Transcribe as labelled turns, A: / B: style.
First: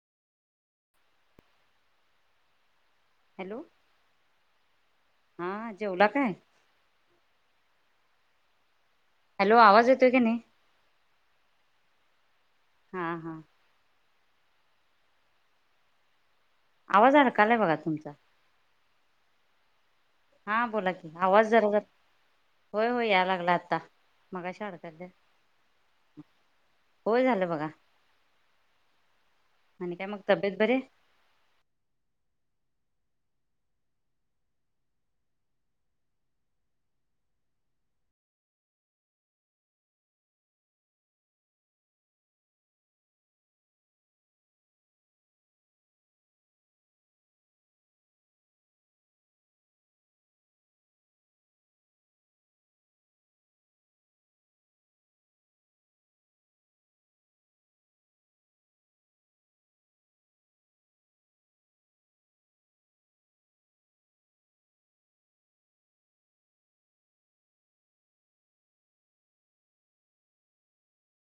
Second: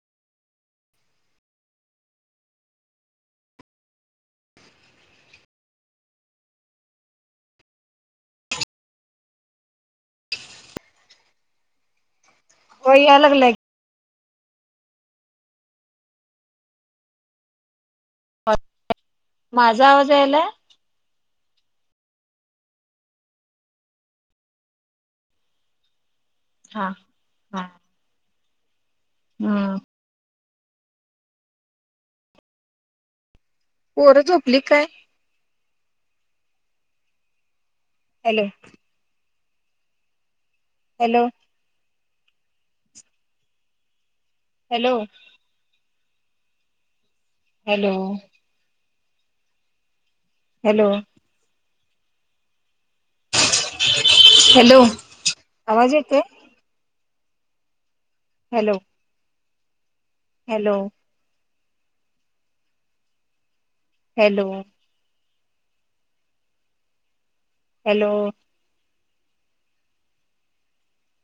A: Hello हा जेवला काय हॅलो आवाज येतो कायनाही
B: होय याय लागलाय
A: आवाज अडकालय बघा तुमचा
B: माझा आवाज यायला
A: हा बोला की आवाज जरा होय होय या लागलाय आता मगाशी अलता की
B: हा
A: होय झालं
B: हा
A: बघा.
B: हम्म
A: आणि काय मग तब्येत बरी आहे
B: पोर झोपली काय? Hello hello hello hello hello hello आवाज येतोय. Hello hello hello.. hello...